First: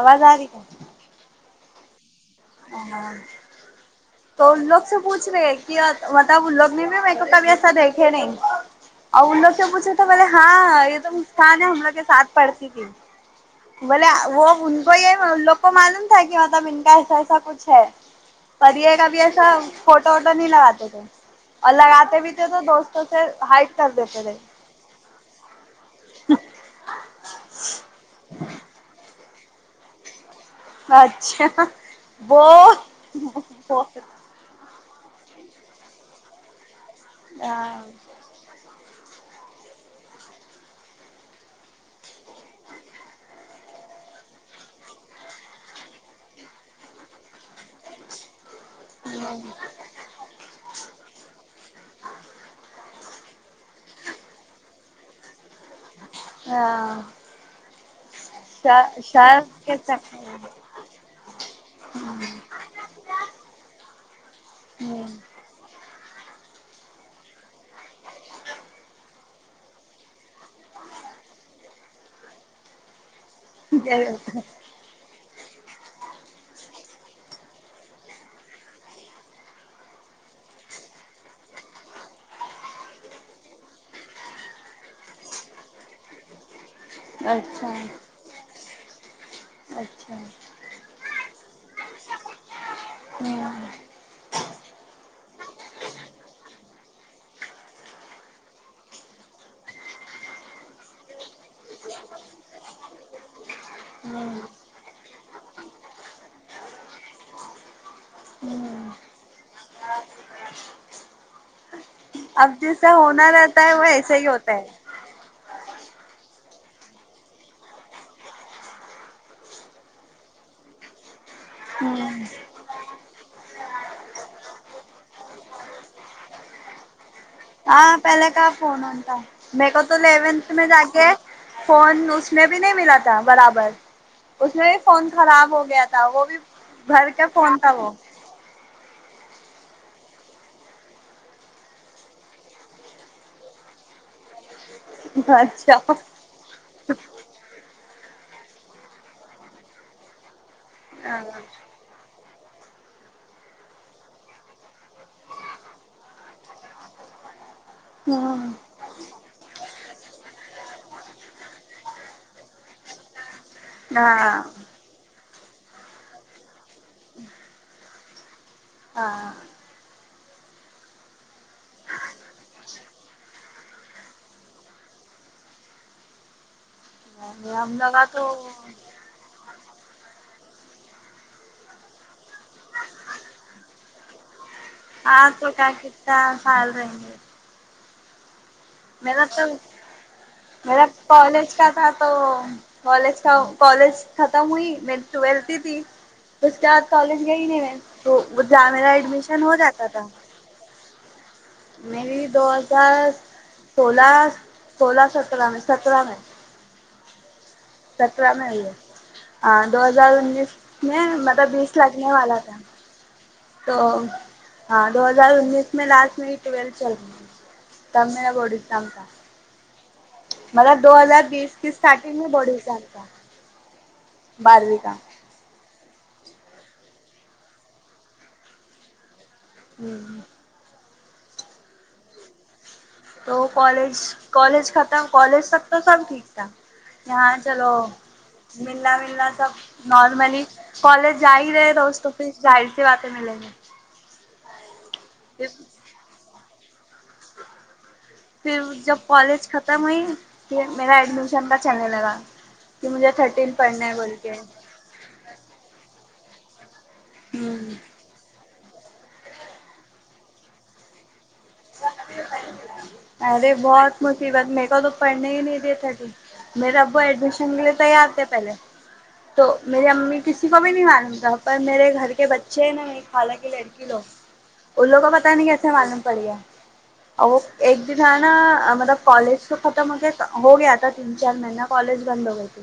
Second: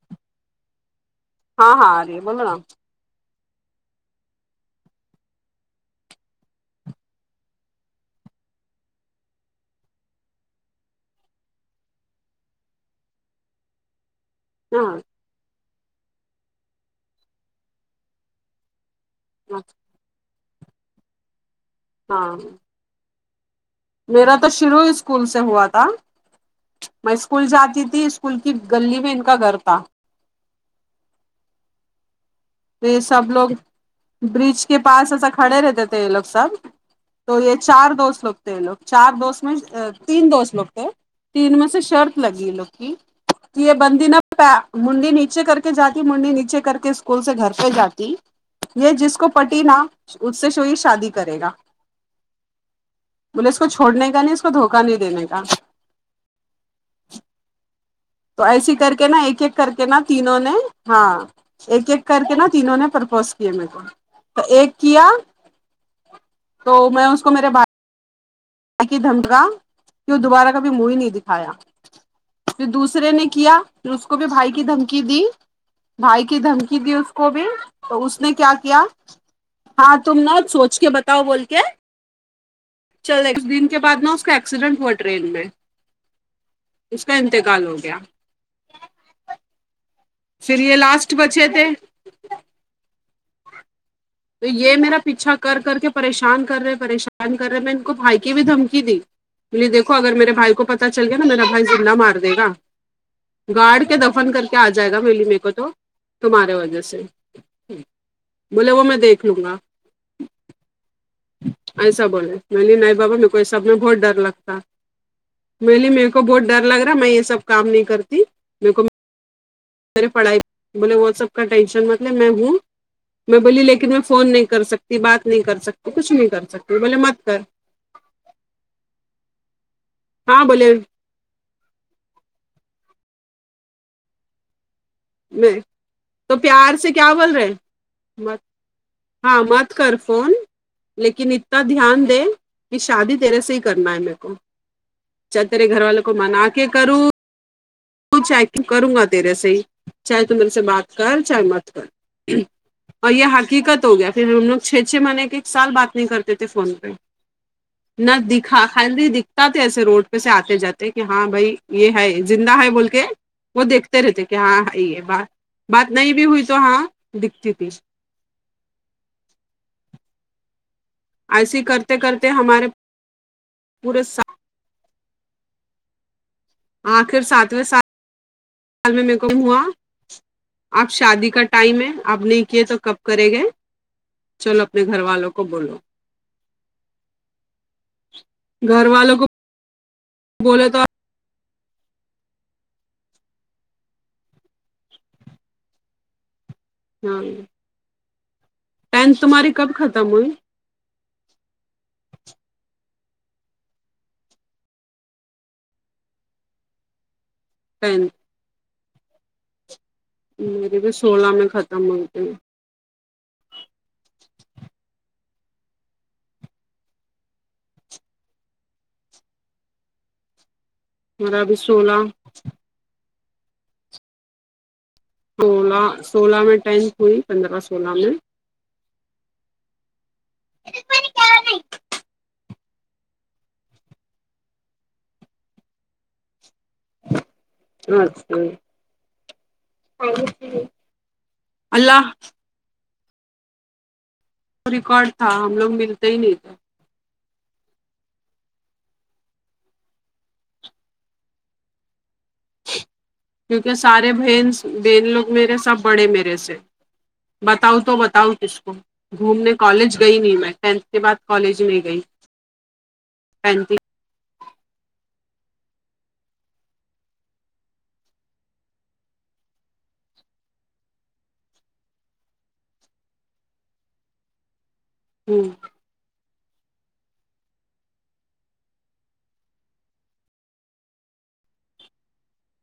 آواز آ رہی ہے ہاں ہاں آرہی ہے بولو نا [inaudible] تو ان لوگ سے پوچھ رہے کہ مطلب ان لوگ نے بھی میرے کو کبھی ایسا دیکھے نہیں اور ان لوگ سے پوچھے تو بولے ہاں یہ تو مستان ہے ہم لوگ کے ساتھ پڑتی تھی بولے وہ ان کو یہ ان لوگ کو معلوم تھا کہ مطلب ان کا ایسا ایسا کچھ ہے پر یہ کبھی ایسا ہاں فوٹو ووٹو نہیں لگاتے تھے اور لگاتے بھی ہاں تھے تو دوست وں سے ہائڈ کر دیتے تھے میرا تو شروع اسکول سے ہوا تھا میں اسکول جاتی تھی اسکول کی گلی میں ان کا گھر تھا اچھا بو یہ سب لوگ برج کے پاس ایسا کھڑے رہتے تھے یہ لوگ سب تو یہ ہاں چار دوست لوگ تھے یہ لوگ چار دوست میں تین دوست لوگ تھے تین میں سے شرت لگی یہ لوگ کی یہ بندی نہ پ منڈی نیچے کر کے جاتی منڈی نیچے کر کے اس کول سے گھر پہ جاتی یہ جس کو پٹی نا اس سے ہوئی شادی کرے گا بولے اس کو چھوڑنے کا نہیں اس کو دھوکا نہیں دینے کا ہاں تو ایسی شر کر کے نا شر ایک ایک کر کے نا چکر تینوں نے ہاں ایک ایک کر کے نا تینوں نے پرپوز کیے میر کو تو ایک کیا تو میں اس کو میرے بھ ائی کی دھمکا کہ وہ دوبارہ کبھی منہ ہی نہیں دکھایا پھر دوسرے نے کیا پھر اس کو بھی میں بھائی کی دھمکی دی بھائی کی دھمکی دی اس کو بھی تو اس نے کیا کیا ہاں تم نہ سوچ کے بتاؤ بول کے چل ایک دن کے بعد نا اس کا ایکسیڈنٹ ہوا ٹرین پے اس کا انتقال اچھا ہو گیا اچھا چلئے لاسٹ بچے تھے ہوں تو یہ میرا پیچھا کر کر کے پریشان کر رہے پریشان کر رہے میں ان کو بھائی کی بھی دھمکی دی بے دیکھو اگر میرے بھائی کو پتا چل گیا نا میرا بھائی زندہ مار د گا گارڈ کے دفن ہوں کر کے آ جائے گا م میرے کو تو تمہارے وجہ سے بولے وہ ہوں میں دیکھ لوں گا ایسا بولے میں اب بولی جیسا نہی بابا میرے ہونا کو یہ رہتا سب ہے میں وہ بہت ڈر ایسا ہی ہوتا لگتا ہے میں بولی میرے کو بہت ڈر لگ رہا ہے میں یہ سب کام نہیں کرتی میرے کو میرے پڑھائی بولے وہ سب کا ٹینشن ہوں مت لے میں ہوں میں بولی لی کن میں فون نہیں کر سکتی بات نہیں کر سکتی کچھ نہیں کر سکتی بولے مت کر ہاں پہلے کہاں فون ووں ٹھا میرے کو تو ہاں یلونٹھ میں بولے جا کے فون اس میں بھی نہیں ملا تھا برابر اس میں بھی فون میں خراب ہو گیا تھا وہ بھی تو پیار سے گھر کیا کا بول رہے ہیں؟ فون تھا وہ مت ہاں مت کر فون لیکن اتنا دھیان دے کہ شادی تیرے سے ہی کرنا ہے میرے کو چاہے تیرے اچھا گھر والوں کو منا کے کروں تو چاہے تو کروں گا تیرے سے ہی چاہے تم میرے سے بات کر ہاں چاہے مت کر اور یہ حقیقت ہو گیا پھر ہم لوگ چھ چھ مہینے کے سال بات نہیں کرتے تھے فون پہ نہ ہوں دکھا خالی دکھتا تھا ایسے روڈ پہ سے آتے جاتے کہ ہاں بھائی یہ ہے زندہ ہے بول کے وہ دیکھتے رہتے کہ ہاں ہے بات بات نہیں بھی ہوئی تو ہاں دکھتی تھی ہاں ایسی کرتے کرتے ہمارے پورے سات آخر ساتویں ہم سال لوگا تو بعد میں میرے کو معلوم ہوا اب شادی کا ٹائم ہے اب نہیں کیے تو کب کرے گئے تو اپنے گھر ہاں والوں کو تو کیا بولو کتنا سال رہیں گے گھر والوں میرا کو تو بولے تو میرا کالج کا تھا تو کالج کا کالج ختم ہوئی می ٹویلتھ ہی تھی اس کے بعد ہاں کالج گئی نئی میں تو جاں میرا ٹینتھ ایڈمیشن تمہاری ہو کب جاتا تھا ختم ہوئی میری دو ہزار سولہ سولہ سترہ میں سترہ میں پین [unintelligible] ہاں دو ہزار انیس میری بھی میں سولہ مطلب بیس ختم ہوئی لگنے تھی والا تھا تو ہاں دو ہزار انیس میں لاسٹ میری ٹویلتھ چل تا میں بولریوں تم تھا مطلب دو ہزار میرا بیس بھی کی سولہ سٹارٹنگ میں بورڈ یگزام تھا باروی کا سولہ سولہ میں ٹینتھ ہوئی پندرہ سولہ میں [unintelligible] تو کالج کالج ختم کالج تک تو سب ٹھ یک تھا یہاں چلو ملنا ولنا سب نارملی کالج جا ہی رہے دوست اللہ پھر ظاہر سی بات ہے ملیں گے ریکارڈ تھا پھر ہم لوگ ملتے ہی نہیں پھر جب کالج ختم ہوئی پھر میرا ایڈمیشن کا چلنے لگا کہ مجھے تھرٹیین کیونکہ پڑھنا ہے سارے بول کے بہن بہن لوگ میرے سب بڑے میرے سے ہ بتاؤں تو بتاؤں کس کو گھومنے کالج گئی نہیں میں ٹینتھ کے بعد کالج نہیں گئی ارے ٹینتھ بھی بہت مصیبت میرے کو تو پڑھنے ہی نہیں دییےتھے میرے ابو ایڈمیشن کے لیے تیار تھے پہلے تو میری امی کسی کو بھی نہیں معلوم تھا پر میرے گھر کے بچے ہیں نا میرے خالا کے لڑ کی لوگ ان لوگوں کو پتا ہی ہوں نہیں کیسے معلوم پڑ گیا اب وہ ایک دن ہے نا مطلب کالج تو ختم ہو گیا ہو گیا تھا تین چار م ہینہ کالج بند ہو گئی تھی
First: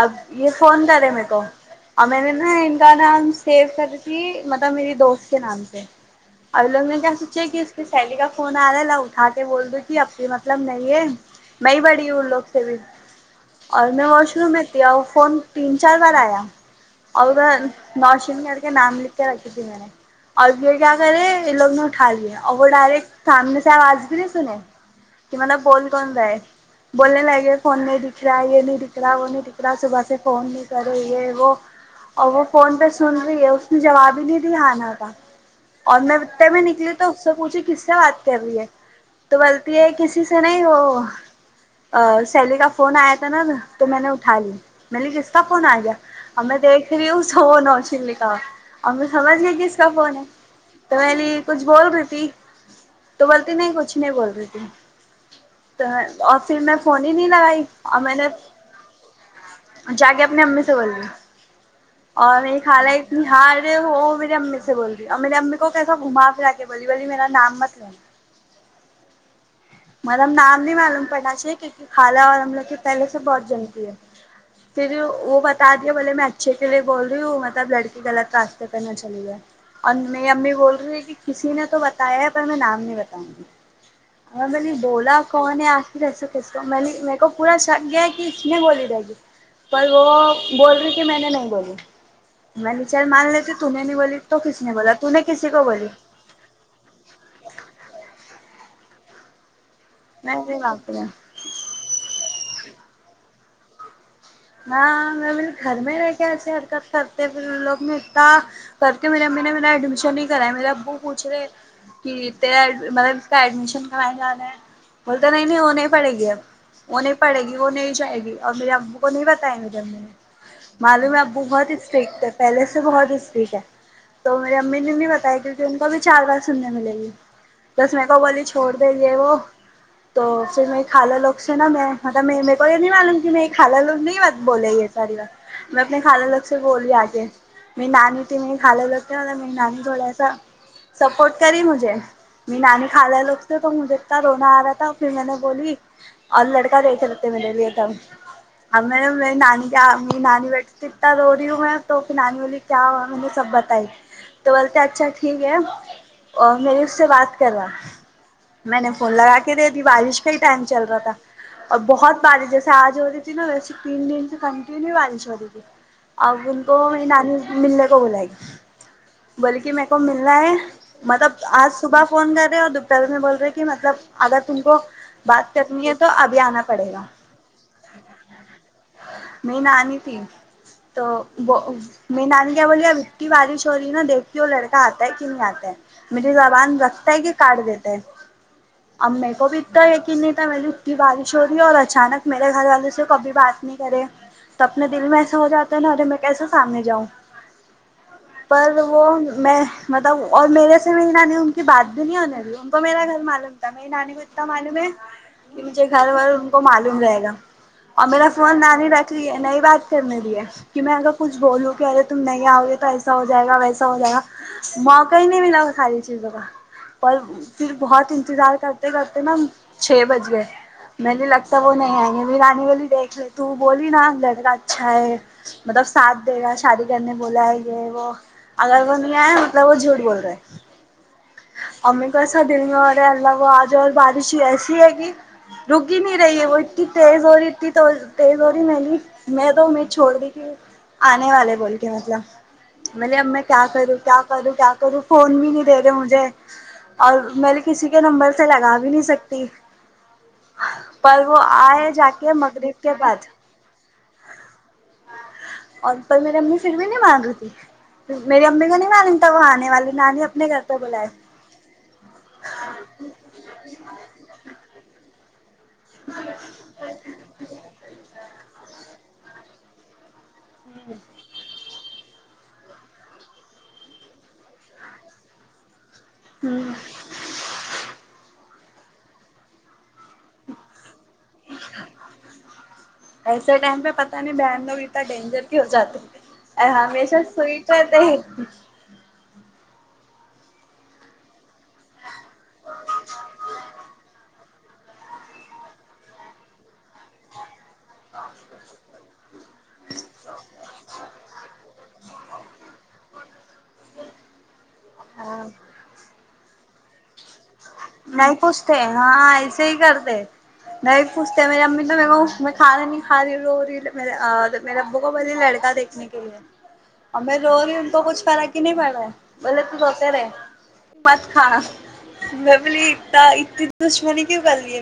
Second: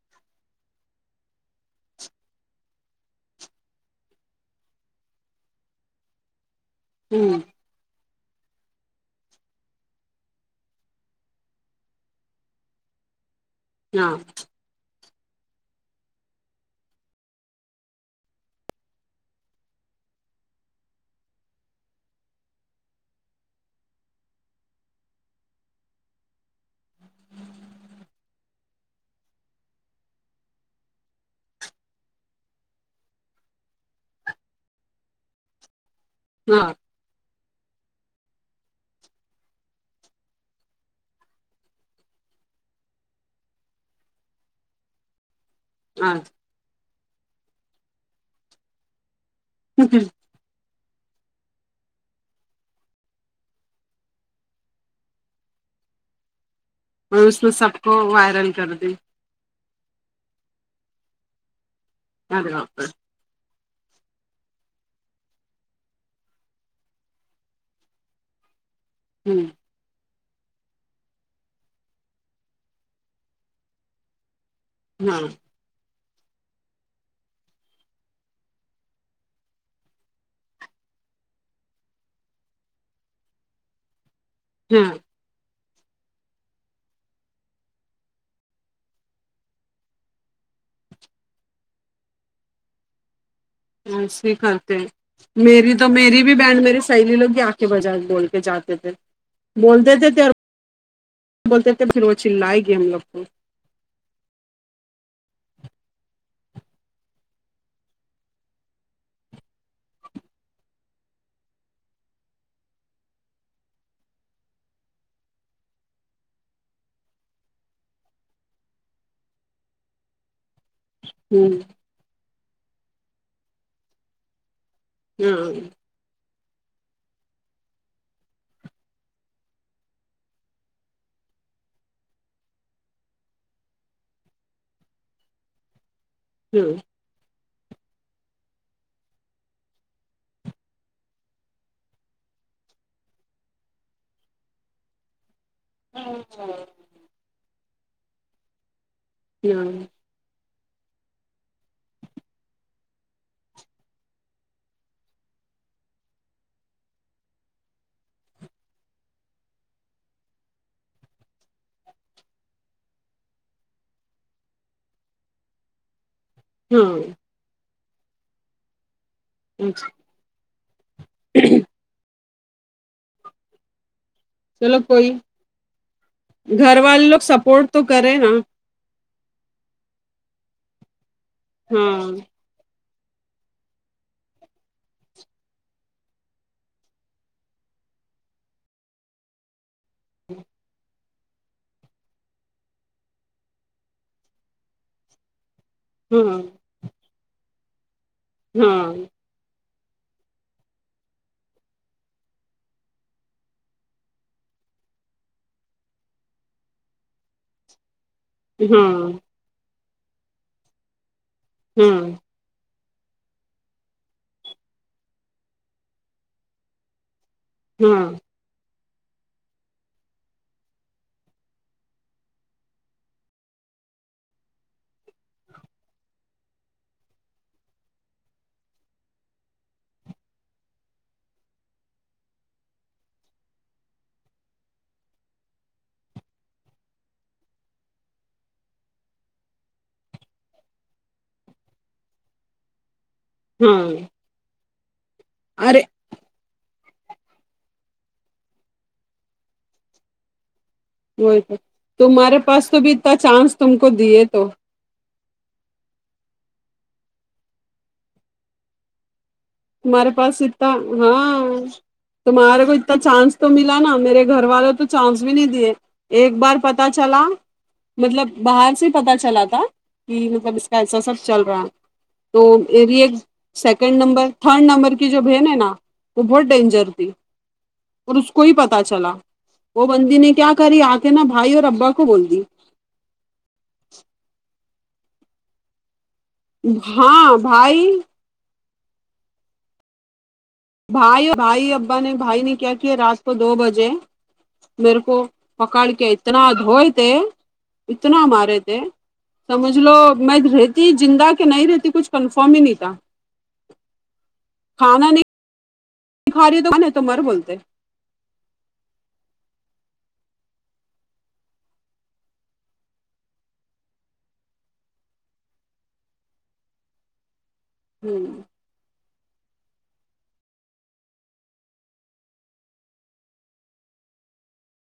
اب یہ فون کرے میرے کو اور میں نے نا ان کا نام سیو کری تھی مطلب میری دوست کے نام سے اب ان لوگ نے کیا ہوں سونچا کہ پھر سہیلی کا فون آ رہا ہے لاؤ اٹھا کے بول دو کہ اپی مطلب نہیں ہے میں پڑی ہوں ان لوگ سے بھی اور میں ہاں واش روم میں تھی اور فون تین چار بار آیا اور ادھر نوشین کر کے نام لکھ کے رکھی تھی میں نے اور یہ کیا کرے ان لوگ نے اٹھا لیا اور وہ ڈائریکٹ سامنے سے آواز بھی نہیں سنے کی مطلب بول کون رہا ہے بولنے لگ گے فون نہیں دکھ رہا یہ نہیں دکھ رہا وہ نہیں دکھ رہا صبح سے فون نہیں کرے یہ وہ اور وہ فون پہ سن رہی ہے اس نے جواب ہی نہیں دیا آناا تھا اور میں اتے میں ہاں نکلی تو اس سے پوچھی کس سے بات کر رہی ہے تو بولتی ہے کسی سے نہیں وہ ا سیلی کا فون آیا تھا نا تو میں نے اٹھا لی میں نے کس کا فون آگیا ہاں اب میں دیکھ رہی ہوں سو نوشین لکھا ہوا اور میں سمجھ گئی کہ کس کا فون ہے تو میں بولی کچھ بول رہی تھی تو بولتی نہیں کچھ نہیں بول رہی تھی تو اور پھر میں فون ہی اور نہیں اس میں لگائی سب کو اور میں نے وائرل کر دیں جا کے اپنی امی سے بول رہی اور ارے یہ باپ رے خھالا یہ ہار گی ہو مری امی سے بول رہی اور میری امی کو کیسا گھما پھرا کے بلی واللی میرا نام مت لینا ہوں مطلب نام نہیں معلوم کرنا چاہیے کیونکہ کھالا اور ہم لوگ کی پہلے سے بہت جلتی ہے پھر ہاں وہ بچ تدیا بولے میں اچھے کے لیے بول رہی ہوں مطلب لڑکی غط راستے پر نہ چلی جائے ام میری امی بول رہی ہے کہ کسی نے تو بتایا ہے پر میں نام نہیں بتاؤں گی اگر میں نے ہاں بولا کون ہے آ جیسو کیسو میں نے میرے کو پورا شک گیا کہ اس نے گولی ڈے گی پر وہ بول رہی کہ میں نے نہیں بولی میں نے چل مان لیتی تو نے نہیں بولی ایسے ہی تو کسی نے کرتے ہیں بولا تو نے کسی کو میری بولی تو میری بھی بینڈ میرے سہیلی لوگ یہاں اکے بجا بول کے جاتے تھے بولتے تھے تھے میں نے باپ رے بولتے تھے پھر وہ چلائے گی ہم لوگ کو ہ میں پھر گھر میں رہ کے ایسے حرکت کرتے پھر ان لوگ میں اتا کر کے میری امی نے میرا ایڈمیشن نہیں کرایا میرے ابو پوچھ رہے کہ اتتا ہے مطلب اس کا ایڈمیشن کرانے جانا ہے بولتا نہیں نہیں وہ نہیں پڑے گی اب وہ نہیں پڑے گی وہ نہیں جائے گی اور میرے ابو وہ نہیں بتائیں گے جب میرے معلوم ہے ابو ہوں بہت ہی فیک پہلے سے بہت ہی اسٹیک ہے تو میری امی نے بھی بتایا کیونکہ ان ہاں کا بھی چار بار سمجھانے لگی بس میکو بولی چھوڑ دے یہ وہ تو پھر میں کھالا لوگ سے نا میں مطلب میرے کو یہ نہیں معلوم کہ میں خالہ لوگ نہیں بولے یہ ساری بات میں اپنے خالہ لوگ سے بولی آ کے میں نانی ت میں خالے لگتی میری نانی تھوڑا سا سپورٹ کری مجھے نانی کھالا لوگ سے تو مجھے اتنا رونا آ رہا تھا پھر میں نے بولی اور لڑکا دیکھے رہتے میرے لیے تب اب میں نے میری ہاں نانی کا ہاں نانی بیٹی تھی تو اتا رو رہی ہوں میں تو پھر نانی بولی کیا ہوا مجھے سب بتائی تو بولتا اچھا ٹھیک ہے اور میرے سے بات کرا میں نے فون لگا کے دے دی بارش کا ہی ٹائم چل رہا تھا اور بہت بارش جیسے آج ہو رہی نا ویسے تین دن سے کنٹینیو بارش ہو رہی تھی اب ان کو ہاں میں نانی ملنے کو بلائی بولی کے میرے اچھا کو ملنا ہے مطلب آج صبح فون کر رہے ہیں اور دوپہر میں بول رہے ہیں کہ مطلب اگر تم کو چلو کوئی بات کرنی ہے تو ابھی آنا گھر پڑے گا والے لوگ سپورٹ تو کرے نا میری نانی تھی تو ہاں میری نانی کیا بولی ابھی بارش ہو رہی نا دیکھتی ہو لڑکا آتا ہے کہ نہیں آتا ہے میری زبان رکھتا ہے کہ کاٹ دیتا ہے اب میرے کو بھی توہ ایک دن کی بارش ہو رہی ہے اور اچانک میں گھر والے سے کبھی بات نہیں کرے تو اپنے دل میں ایسا ہو جاتا ہے ارے میں ہاں کیسے سامنے جاؤں پر ہاں وہ میں مطلب اور میرے سے میں نہ نہیں ان کی بات بھی نہیں ہونے دی ان کو میرا گھر معلوم تھا میری نانی کو اتنا معلوم ہے کہ مجھے گھر ور ان کو معلوم رہے گا اور میرا فون نانی ہاں رکھ لئے نئی بات کرنے دیہ کہ میں اگر کچھ بولوں کہ ہاں ارے تم نئی نئی آؤ گے تو ایسا ہو جائے گا ویسا ہو جائے گا موقع ہی نہیں ولا وہ ساری چیزوں کا [unintelligible] پھر ہاں بہت انتظار کرتے کرتے نا چھ بج گئے میں نے لگتا وہ نہیں آئیں گے میری نانی بولی دیکھ لے تو بولی نا لڑکا اچھا ہے مطلب ساتھ دے گا شادی کرنے بولا ہے یہ وہ اگر وہ نہیں آئے مطلب وہ جھوٹ بول رہے ہیں اور امی کو ایسا دل میں ہوں رہے اللہ وہ ا جائے اور بارش ہی ایسی ہے کہ رکی ہی نہیں رہی ہے وہ ا تیز ہو رہی ا تھی تو تیز ہو رہی میں نے میں تو امید چھوڑ دی تھی آنے والے بول کے مطلب میں نہ ا میں کیا ہاں کروں کیا کروں کیا کروں فون بھی نہیں دے ارے رہے مجھے اور میں نے کسی کے نمبر سے لگا بھی نہیں سکتی پر وہ وہی تو آئے جا کے تمہارے پاس تو مغرب بھی کے اتنا بعد چانس تم کو دیے تو اور پھر میری امی پھر بھی نہیں مانگ رہی تھی مری امی کو نہیں ملیم تھا انہ تمہارے پاس اتنا ہاں تمہارے کو چانس تو ملا نا میرے گھر والوں تو چانس بھی نہیں دیے ایک بار پتا چلا مطلب باہر سے ہی پتا چلا تھا کہ مطلب اس کا ایسا سا چل رہا ہے تو مری ایک سیکنڈ نمبر تھرڈ نمبر کی جو بن ہے نا وہ بہت ہوں ڈینجر تھی اور اس کو ہی پتا چلا وہ بندی نے کیا کری آ کہ نا بھائی اور ابا کو بول دی ایسے ٹائم پہ پتا نہیں بہان لوگ اتنا ڈینجر کو ہو جاتے ہیں ا ہمیشہ ہاں سوئی تو بھائی رہتے ہیں بھائی بھائی ابا نے بھائی نے کیا کیا رات کو دو بجے میرے کو پکاڑ کے اتنا دھوئے تھے اتنا مارے تھے سمجھ لو میں زندہ کہ نہیں رہتی کچھ کنفرم ہی نہیں تھا کھانا نہیں ہاں کھا رہی تو کہا نہیں تو مر بولتے نہیں پوچھتے ہاں ایسے ہی کر دہ نہیں پوچھتے میری امی تو م کو میں کھانا نہیں کھ رہی رو رہی میرے ابو کو بولہ لڑکا دیکھ رنے کے لیے اور میں رو رہی ہو تو کچھ ہ فرق ہی نہیں پڑ رہا ہے بولے تو سوتے رہے مت کا میں بولے اتا اتنی دشمننی کیوں کر لی ہے